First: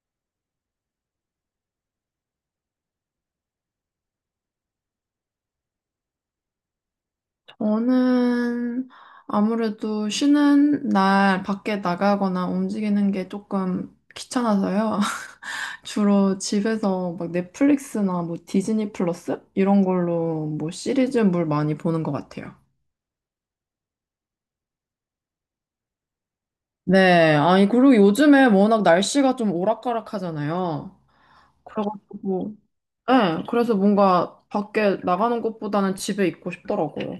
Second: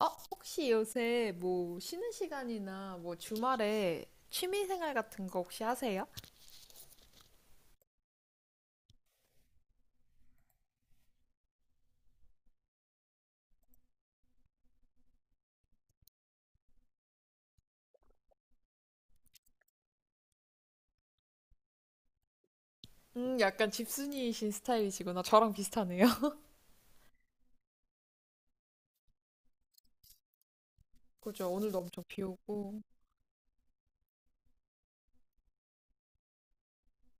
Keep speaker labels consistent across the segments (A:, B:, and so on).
A: 어, 혹시 요새 뭐 쉬는 시간이나 뭐 주말에 취미 생활 같은 거 혹시 하세요?
B: 저는 아무래도 쉬는 날 밖에 나가거나 움직이는 게 조금 귀찮아서요. 주로 집에서 막 넷플릭스나 뭐 디즈니 플러스 이런 걸로 뭐 시리즈물 많이 보는 것 같아요.
A: 약간 집순이이신 스타일이시구나. 저랑 비슷하네요.
B: 네. 아니, 그리고 요즘에 워낙 날씨가 좀 오락가락하잖아요.
A: 그죠? 오늘도 엄청 비
B: 그래가지고,
A: 오고.
B: 네. 그래서 뭔가 밖에 나가는 것보다는 집에 있고 싶더라고요.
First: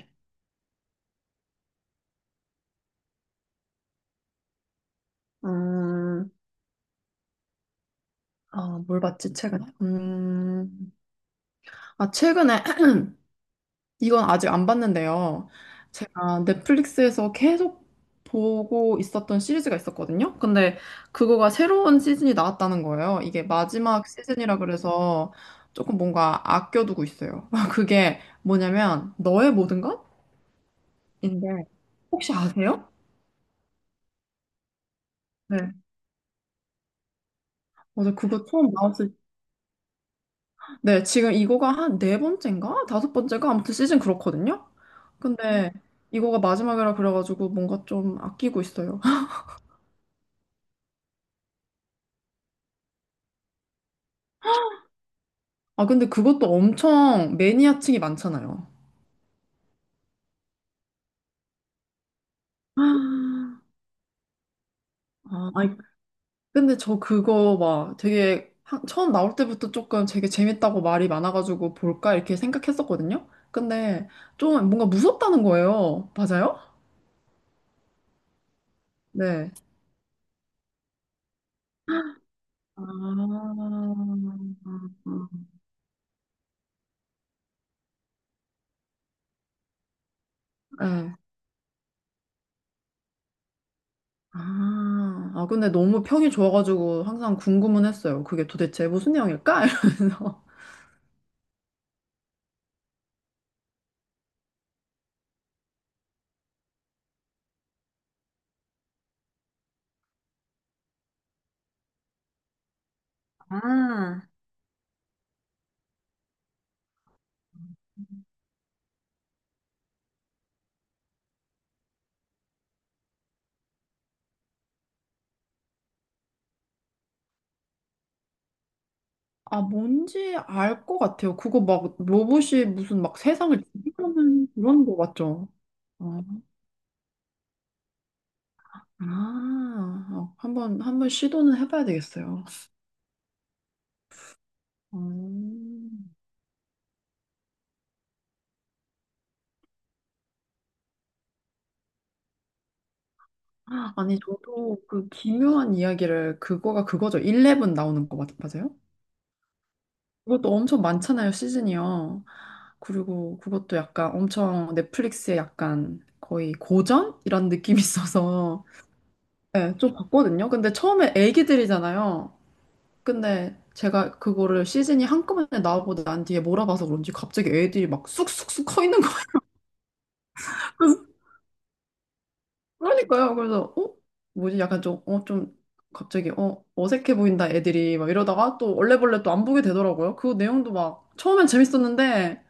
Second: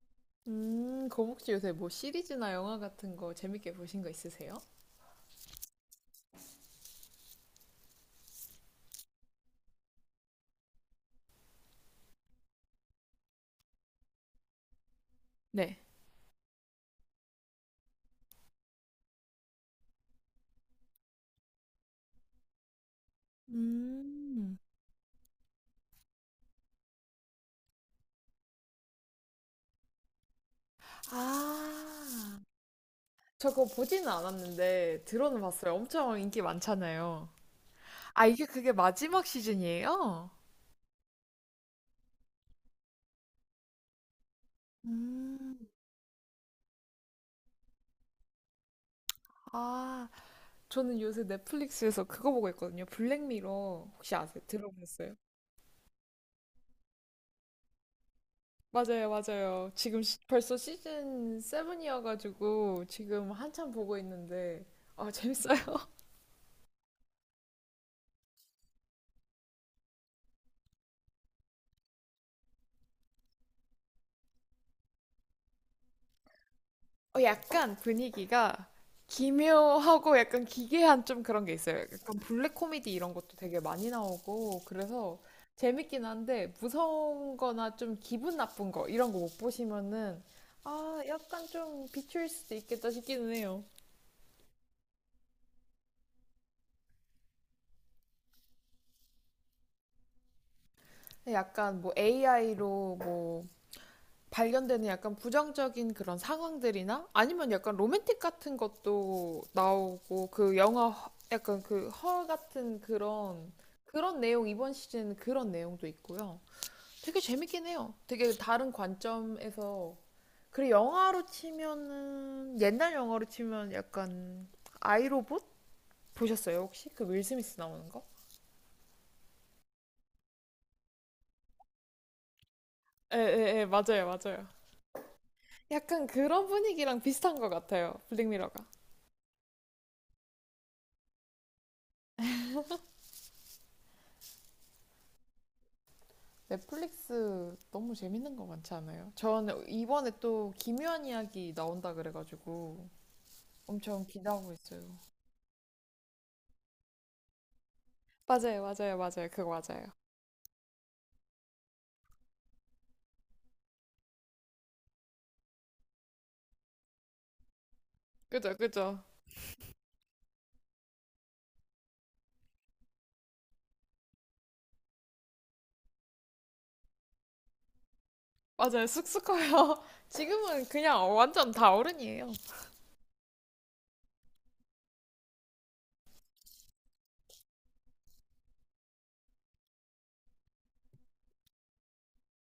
A: 그럼 혹시 요새 뭐 시리즈나 영화 같은 거 재밌게 보신 거 있으세요?
B: 음, 아, 뭘 봤지, 최근에? 아, 최근에 이건 아직 안 봤는데요.
A: 네.
B: 제가 넷플릭스에서 계속 보고 있었던 시리즈가 있었거든요. 근데 그거가 새로운 시즌이 나왔다는 거예요. 이게 마지막
A: 음.
B: 시즌이라 그래서 조금 뭔가 아껴두고 있어요. 그게 뭐냐면 너의 모든 것인데 혹시
A: 아,
B: 아세요?
A: 저 그거 보지는 않았는데 들어는
B: 네.
A: 봤어요. 엄청 인기 많잖아요.
B: 맞아,
A: 아,
B: 그거
A: 이게
B: 처음
A: 그게
B: 나왔을 때.
A: 마지막 시즌이에요?
B: 네, 지금 이거가 한 네 번째인가? 다섯 번째가 아무튼 시즌 그렇거든요.
A: 음.
B: 근데 이거가 마지막이라 그래가지고 뭔가 좀 아끼고 있어요.
A: 아, 저는 요새 넷플릭스에서 그거 보고 있거든요. 블랙미러 혹시 아세요? 들어보셨어요?
B: 아, 근데 그것도 엄청 매니아층이 많잖아요.
A: 맞아요, 맞아요. 지금 벌써 시즌 7이어가지고 지금
B: 아,
A: 한참 보고 있는데 아 재밌어요.
B: 아이, 근데 저 그거 막 되게 하- 처음 나올 때부터 조금 되게 재밌다고 말이 많아가지고 볼까 이렇게 생각했었거든요. 근데 좀 뭔가 무섭다는 거예요. 맞아요?
A: 약간 분위기가
B: 네.
A: 기묘하고 약간 기괴한 좀 그런 게 있어요. 약간 블랙 코미디 이런 것도
B: 아,
A: 되게 많이 나오고 그래서 재밌긴 한데 무서운 거나 좀 기분 나쁜 거 이런 거 못 보시면은
B: 아,
A: 아
B: 네.
A: 약간 좀 비추일 수도 있겠다 싶기는 해요.
B: 아, 아, 근데 너무 평이 좋아가지고 항상 궁금은 했어요. 그게 도대체 무슨 내용일까? 이러면서.
A: 약간 뭐 AI로 뭐 발견되는 약간 부정적인 그런 상황들이나 아니면 약간 로맨틱 같은 것도 나오고 그 영화 약간 그 허 같은 그런 내용 이번 시즌 그런 내용도 있고요. 되게 재밌긴 해요. 되게 다른 관점에서 그리고 영화로 치면은 옛날 영화로 치면 약간 아이로봇 보셨어요 혹시? 그 윌 스미스 나오는 거?
B: 아, 뭔지 알 것 같아요. 그거 막 로봇이 무슨
A: 예,
B: 막
A: 예,
B: 세상을
A: 예, 맞아요, 맞아요.
B: 지배하는 그런 거 같죠?
A: 약간
B: 어.
A: 그런 분위기랑 비슷한 것 같아요. 블랙미러가.
B: 아, 어, 한번 시도는 해봐야 되겠어요. 음.
A: 넷플릭스 너무 재밌는 거 많지 않아요? 저는 이번에 또 기묘한 이야기 나온다 그래가지고 엄청
B: 아니,
A: 기대하고
B: 저도
A: 있어요.
B: 그 기묘한 이야기를 그거가 그거죠. 11 나오는 거 맞,
A: 맞아요,
B: 맞아요?
A: 맞아요, 맞아요. 그거 맞아요.
B: 그것도 엄청 많잖아요, 시즌이요. 그리고 그것도 약간 엄청 넷플릭스에 약간 거의 고전? 이런 느낌이
A: 그죠,
B: 있어서
A: 그죠.
B: 네, 좀 봤거든요. 근데 처음에 애기들이잖아요. 근데 제가 그거를 시즌이 한꺼번에 나오고 난 뒤에 몰아봐서 그런지 갑자기 애들이 막 쑥쑥쑥 커
A: 맞아요.
B: 있는
A: 쑥쑥
B: 거예요.
A: 커요. 지금은
B: 그
A: 그냥
B: 서
A: 완전 다 어른이에요.
B: 그러니까요. 그래서 어? 뭐지? 약간 좀, 어, 좀 갑자기 어, 어색해 보인다 애들이 막 이러다가 또 얼레벌레 또 안 보게 되더라고요. 그 내용도 막 처음엔 재밌었는데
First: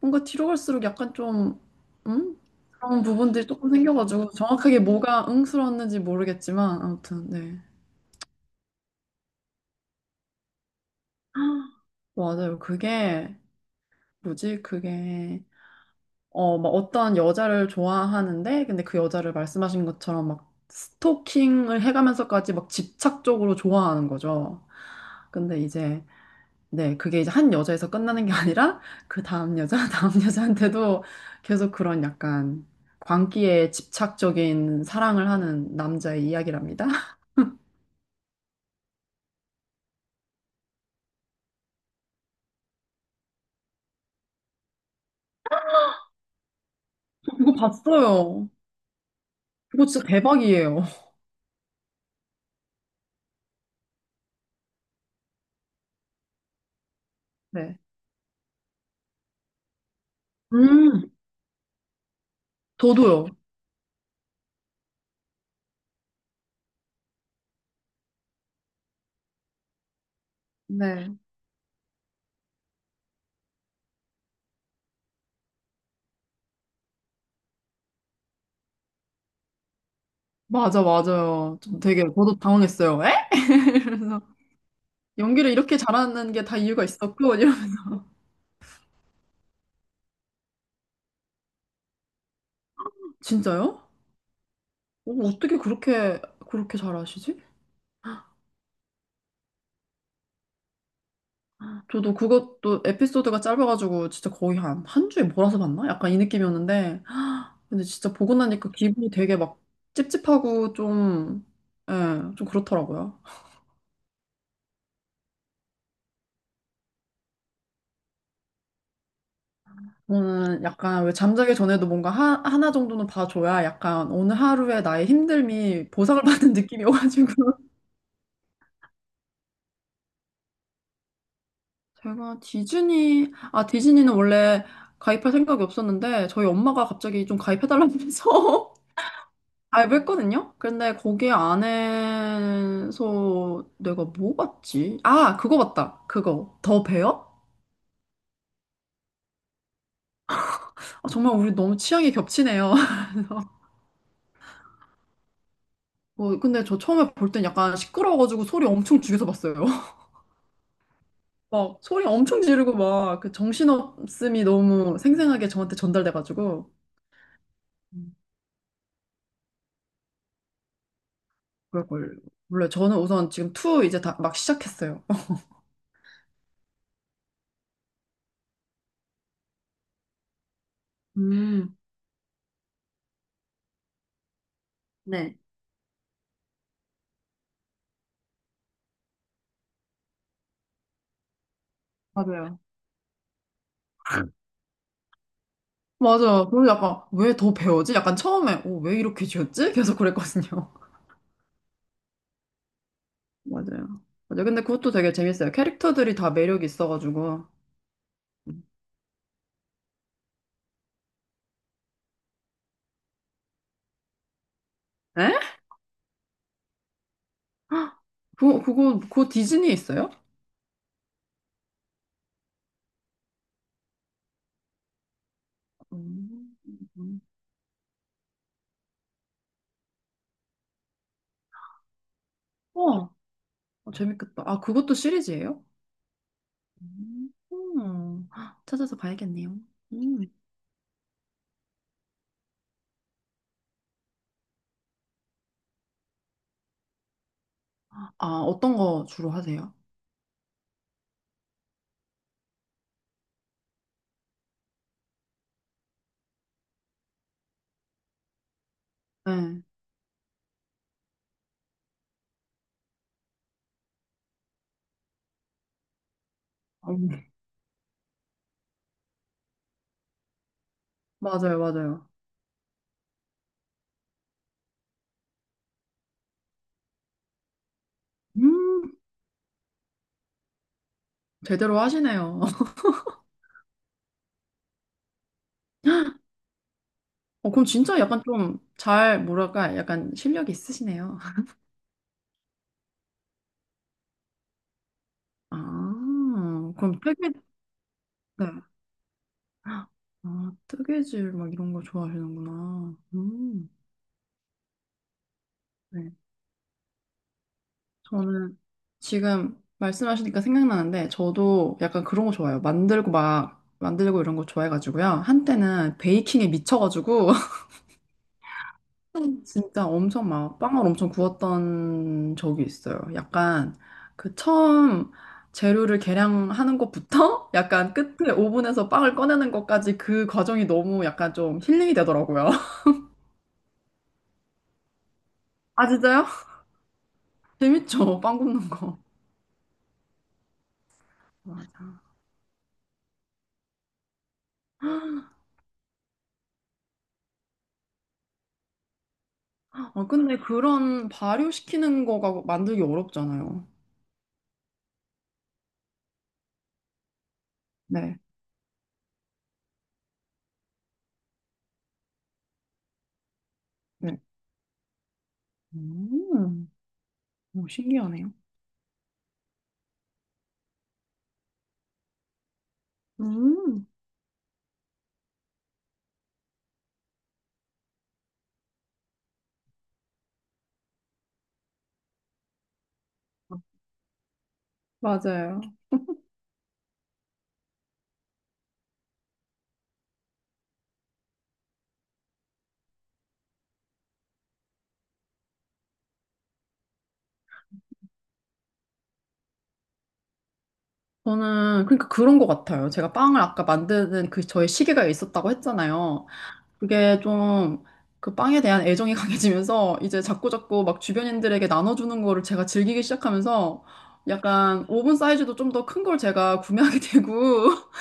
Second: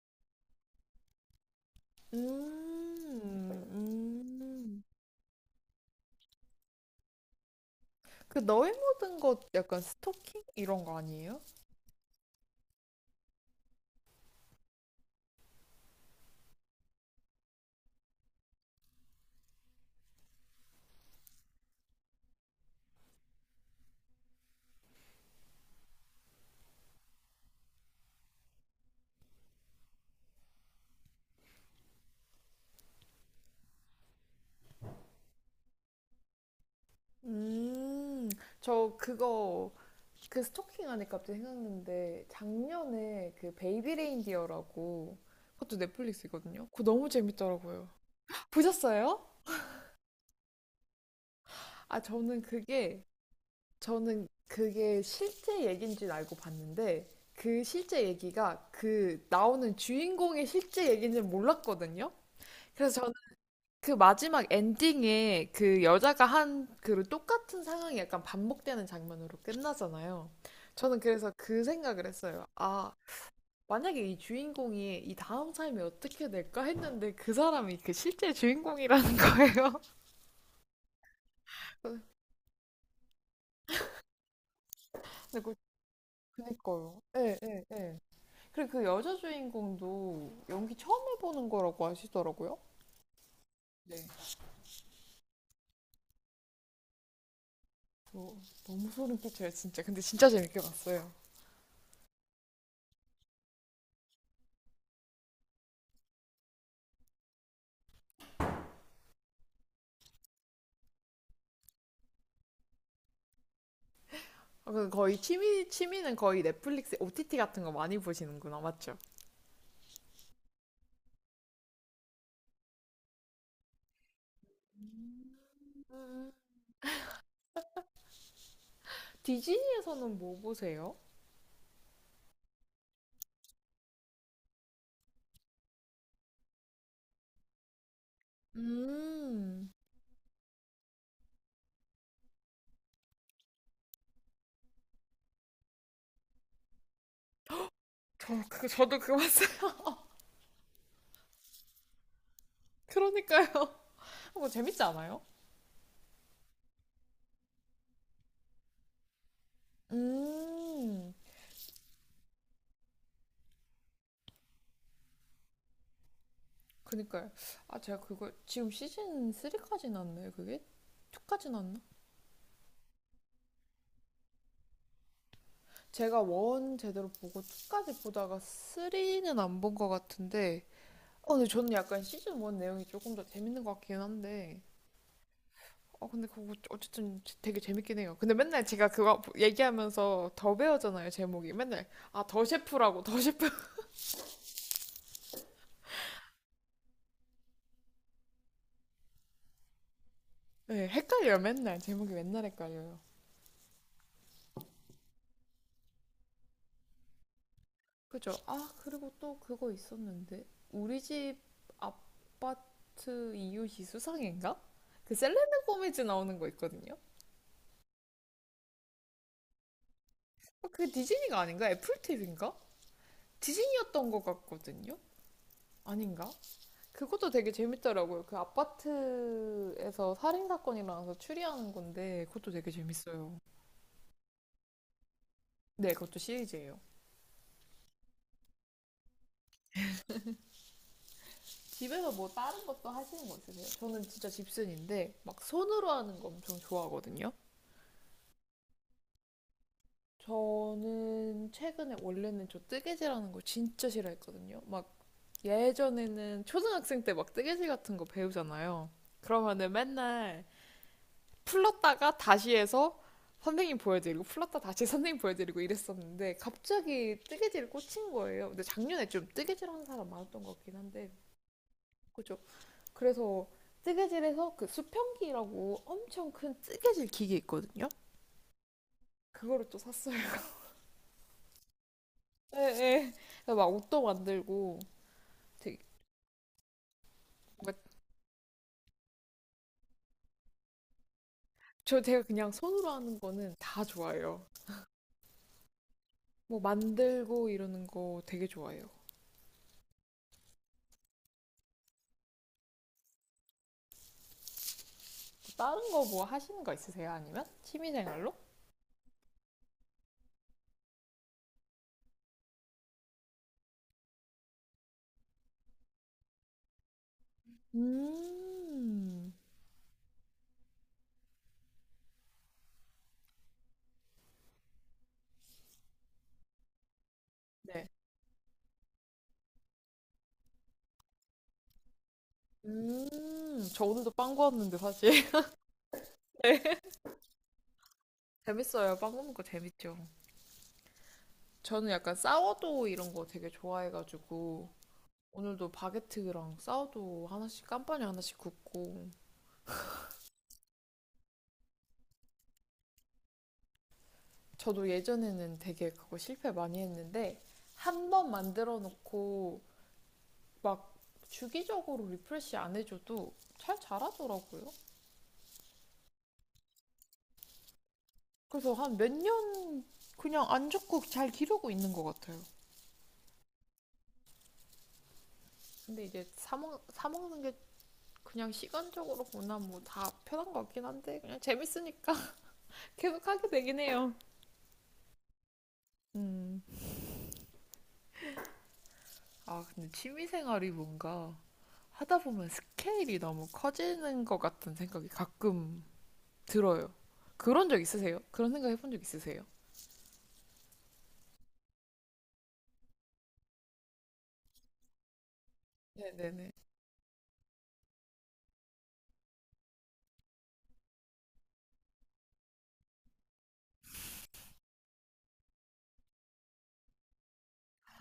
B: 뭔가 뒤로 갈수록 약간 좀 음? 그런 부분들이
A: 음,
B: 조금 생겨가지고 정확하게
A: 음.
B: 뭐가 응스러웠는지 모르겠지만 아무튼 네.
A: 그 너의 모든 것 약간 스토킹 이런 거 아니에요?
B: 맞아요. 그게 뭐지? 그게 어, 막 어떤 여자를 좋아하는데, 근데 그 여자를 말씀하신 것처럼 막 스토킹을 해가면서까지 막 집착적으로 좋아하는 거죠. 근데 이제, 네, 그게 이제 한 여자에서 끝나는 게 아니라, 그 다음 여자, 다음 여자한테도 계속 그런 약간 광기에 집착적인 사랑을 하는 남자의 이야기랍니다.
A: 음, 저 그거 그 스토킹 하니까 갑자기 생각났는데 작년에 그 베이비 레인디어라고 그것도 넷플릭스거든요. 그거 너무
B: 이거
A: 재밌더라고요.
B: 봤어요.
A: 보셨어요?
B: 이거 진짜 대박이에요.
A: 아 저는 그게 실제 얘기인 줄 알고 봤는데 그
B: 네.
A: 실제 얘기가 그 나오는 주인공의 실제
B: 음,
A: 얘기인지는 몰랐거든요. 그래서 저는
B: 저도요.
A: 그 마지막 엔딩에 그 여자가 한 그 똑같은 상황이 약간 반복되는 장면으로 끝나잖아요. 저는
B: 네.
A: 그래서 그 생각을 했어요. 아, 만약에 이 주인공이 이 다음 삶이 어떻게 될까 했는데 그 사람이 그 실제 주인공이라는 거예요.
B: 맞아, 맞아요. 좀
A: 근데
B: 되게, 저도 당황했어요. 에? 그래서 연기를
A: 그
B: 이렇게 잘하는 게 다 이유가
A: 그니까요.
B: 있었고
A: 예,
B: 이런
A: 예, 예. 그리고 그 여자 주인공도 연기 처음 해보는 거라고 하시더라고요.
B: 진짜요?
A: 네.
B: 오, 어떻게 그렇게 잘하시지?
A: 저 너무 소름 끼쳐요, 진짜. 근데 진짜 재밌게 봤어요.
B: 저도 그것도 에피소드가 짧아가지고 진짜 거의 한 주에 몰아서 봤나? 약간 이 느낌이었는데 근데 진짜 보고 나니까 기분이 되게 막 찝찝하고 좀 예, 좀 그렇더라고요.
A: 아, 그 거의 취미, 취미는 거의 넷플릭스 OTT 같은 거 많이 보시는구나, 맞죠?
B: 저는 약간 왜 잠자기 전에도 뭔가 하, 하나 정도는 봐줘야 약간 오늘 하루에 나의 힘듦이 보상을
A: 음.
B: 받는 느낌이 오가지고
A: 디즈니에서는 뭐 보세요?
B: 제가 디즈니, 아, 디즈니는 원래 가입할 생각이 없었는데, 저희 엄마가 갑자기 좀 가입해달라고 해서
A: 음,
B: 가입했거든요? 근데 거기 안에서 내가 뭐 봤지? 아, 그거 봤다. 그거. 더 베어?
A: 저도 그거 봤어요.
B: 아, 정말 우리 너무 취향이 겹치네요.
A: 그러니까요. 뭐 재밌지 않아요?
B: 뭐, 근데 저 처음에 볼 땐 약간 시끄러워가지고 소리 엄청 죽여서 봤어요.
A: 음,
B: 막 소리 엄청 지르고 막 그 정신없음이 너무 생생하게 저한테 전달돼가지고.
A: 그니까요. 아, 제가
B: 음,
A: 그걸 지금 시즌 3까지 났나요, 그게? 2까지 났나?
B: 그걸, 몰라 저는 우선 지금 투 이제 다 막 시작했어요.
A: 제가 원 제대로 보고 2까지 보다가 3는 안 본 것 같은데, 어, 근데 저는
B: 음.
A: 약간 시즌 1 내용이 조금 더 재밌는 것 같긴 한데,
B: 네.
A: 어, 근데 그거 어쨌든 되게 재밌긴 해요. 근데 맨날 제가 그거 얘기하면서 더 배우잖아요, 제목이. 맨날, 아, 더 셰프라고, 더 셰프.
B: 맞아요. 그리고 약간 왜 더 배워지? 약간 처음에 어, 왜 이렇게 지었지? 계속 그랬거든요.
A: 네, 헷갈려요, 맨날. 제목이 맨날 헷갈려요.
B: 맞아요. 맞아요. 근데 그것도 되게 재밌어요. 캐릭터들이 다 매력이 있어가지고.
A: 그죠? 아, 그리고 또 그거 있었는데. 우리 집 아파트 이웃이 수상인가? 그
B: 에?
A: 셀레나 고메즈 나오는 거 있거든요.
B: 그거 디즈니 있어요?
A: 어, 그게 디즈니가 아닌가? 애플 티비인가 디즈니였던 것 같거든요. 아닌가?
B: 음. 음.
A: 그것도 되게 재밌더라고요. 그 아파트에서 살인 사건이 일어나서 추리하는 건데 그것도 되게
B: 어,
A: 재밌어요.
B: 어, 재밌겠다. 아, 그것도 시리즈예요?
A: 네, 그것도 시리즈예요.
B: 음. 음. 찾아서 봐야겠네요. 음.
A: 집에서 뭐 다른 것도 하시는 거 있으세요? 저는 진짜 집순인데 막 손으로 하는 거 엄청 좋아하거든요.
B: 아, 어떤 거 주로 하세요?
A: 저는 최근에 원래는 저 뜨개질하는 걸 진짜 싫어했거든요. 막 예전에는 초등학생 때 막 뜨개질 같은 거 배우잖아요.
B: 네.
A: 그러면은 맨날 풀렀다가 다시 해서 선생님 보여드리고 풀렀다 다시 선생님 보여드리고 이랬었는데 갑자기
B: 음.
A: 뜨개질 을 꽂힌 거예요. 근데 작년에 좀 뜨개질 하는 사람 많았던 것 같긴 한데
B: 맞아요, 맞아요.
A: 그죠? 그래서 뜨개질에서 그 수평기라고 엄청 큰 뜨개질 기계 있거든요.
B: 음,
A: 그거를 또 샀어요.
B: 제대로 하시네요.
A: 네 네 막 옷도 만들고 되게
B: 어, 그럼
A: 뭔가
B: 진짜 약간 좀 잘, 뭐랄까, 약간 실력이 있으시네요.
A: 저 제가 그냥 손으로 하는 거는 다 좋아해요. 뭐
B: 아, 그럼 뜨개,
A: 만들고 이러는 거 되게
B: 네.
A: 좋아해요.
B: 아, 뜨개질 막 이런 거 좋아하시는구나.
A: 다른 거
B: 네.
A: 뭐 하시는 거 있으세요? 아니면 취미생활로?
B: 저는 지금 말씀하시니까 생각나는데, 저도 약간 그런 거 좋아해요. 만들고 막, 만들고 이런 거 좋아해가지고요. 한때는 베이킹에 미쳐가지고,
A: 음,
B: 진짜 엄청 막 빵을 엄청 구웠던 적이 있어요. 약간 그 처음 재료를 계량하는 것부터
A: 네.
B: 약간 끝에 오븐에서 빵을 꺼내는 것까지 그 과정이 너무 약간 좀 힐링이 되더라고요.
A: 음, 저 오늘도 빵 구웠는데 사실.
B: 아, 진짜요? 재밌죠? 빵 굽는
A: 재밌어요.
B: 거.
A: 빵 구우는 거 재밌죠. 저는
B: 맞아.
A: 약간 사워도우 이런 거 되게 좋아해가지고 오늘도 바게트랑 사워도우 하나씩 깜빠니 하나씩 굽고
B: 어, 근데 그런 발효시키는 거가 만들기 어렵잖아요.
A: 저도 예전에는 되게 그거 실패 많이 했는데 한
B: 네.
A: 번 만들어 놓고 막 주기적으로 리프레시 안 해줘도 잘
B: 네.
A: 자라더라고요.
B: 음, 오, 신기하네요.
A: 그래서 한 몇 년 그냥 안 죽고 잘 기르고 있는 것 같아요.
B: 음,
A: 근데 이제 사먹, 사먹는 게 그냥 시간적으로 보나 뭐 다 편한 것 같긴 한데 그냥 재밌으니까 계속 하게 되긴 해요.
B: 맞아요.
A: 음. 아, 근데 취미생활이 뭔가 하다 보면 스케일이 너무 커지는 것 같은 생각이 가끔 들어요. 그런 적 있으세요? 그런 생각 해본 적 있으세요?
B: 저는 그러니까 그런 것 같아요. 제가 빵을 아까 만드는 그 저의 시계가 있었다고 했잖아요.
A: 네네네.
B: 그게 좀 그 빵에 대한 애정이 강해지면서 이제 자꾸자꾸 막 주변인들에게 나눠주는 거를 제가 즐기기 시작하면서 약간 오븐 사이즈도 좀 더 큰 걸 제가 구매하게 되고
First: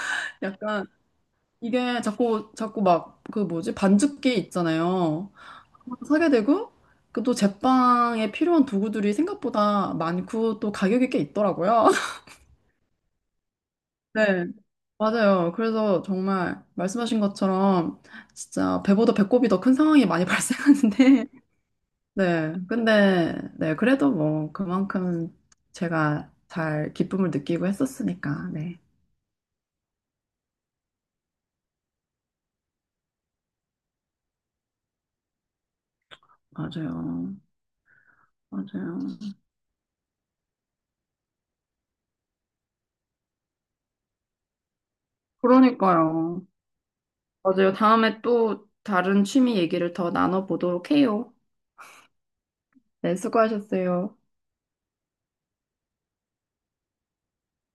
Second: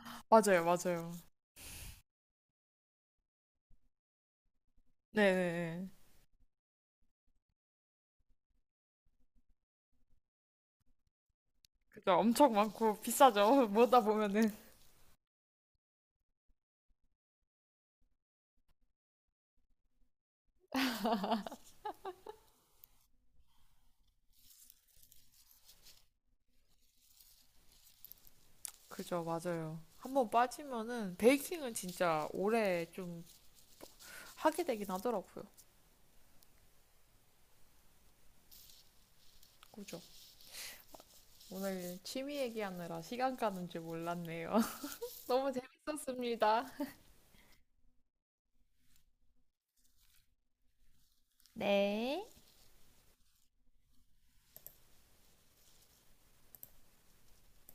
A: 맞아요,
B: 약간
A: 맞아요.
B: 이게 자꾸 막 그 뭐지 반죽기 있잖아요.
A: 네네.
B: 그거 사게 되고 그 또 제빵에 필요한 도구들이 생각보다 많고 또 가격이 꽤 있더라고요.
A: 그죠. 엄청 많고 비싸죠. 뭐다
B: 네.
A: 보면은.
B: 맞아요. 그래서 정말 말씀하신 것처럼 진짜 배보다 배꼽이 더 큰 상황이 많이 발생하는데, 네. 근데, 네. 그래도 뭐 그만큼 제가 잘 기쁨을 느끼고 했었으니까, 네.
A: 그죠. 맞아요. 한번 빠지면은 베이킹은 진짜 오래 좀 하게 되긴 하더라고요.
B: 맞아요. 맞아요.
A: 그죠. 오늘 취미 얘기하느라 시간 가는 줄 몰랐네요. 너무
B: 그러니까요.
A: 재밌었습니다.
B: 맞아요. 다음에 또 다른 취미 얘기를 더 나눠보도록 해요.
A: 네.
B: 네. 수고하셨어요.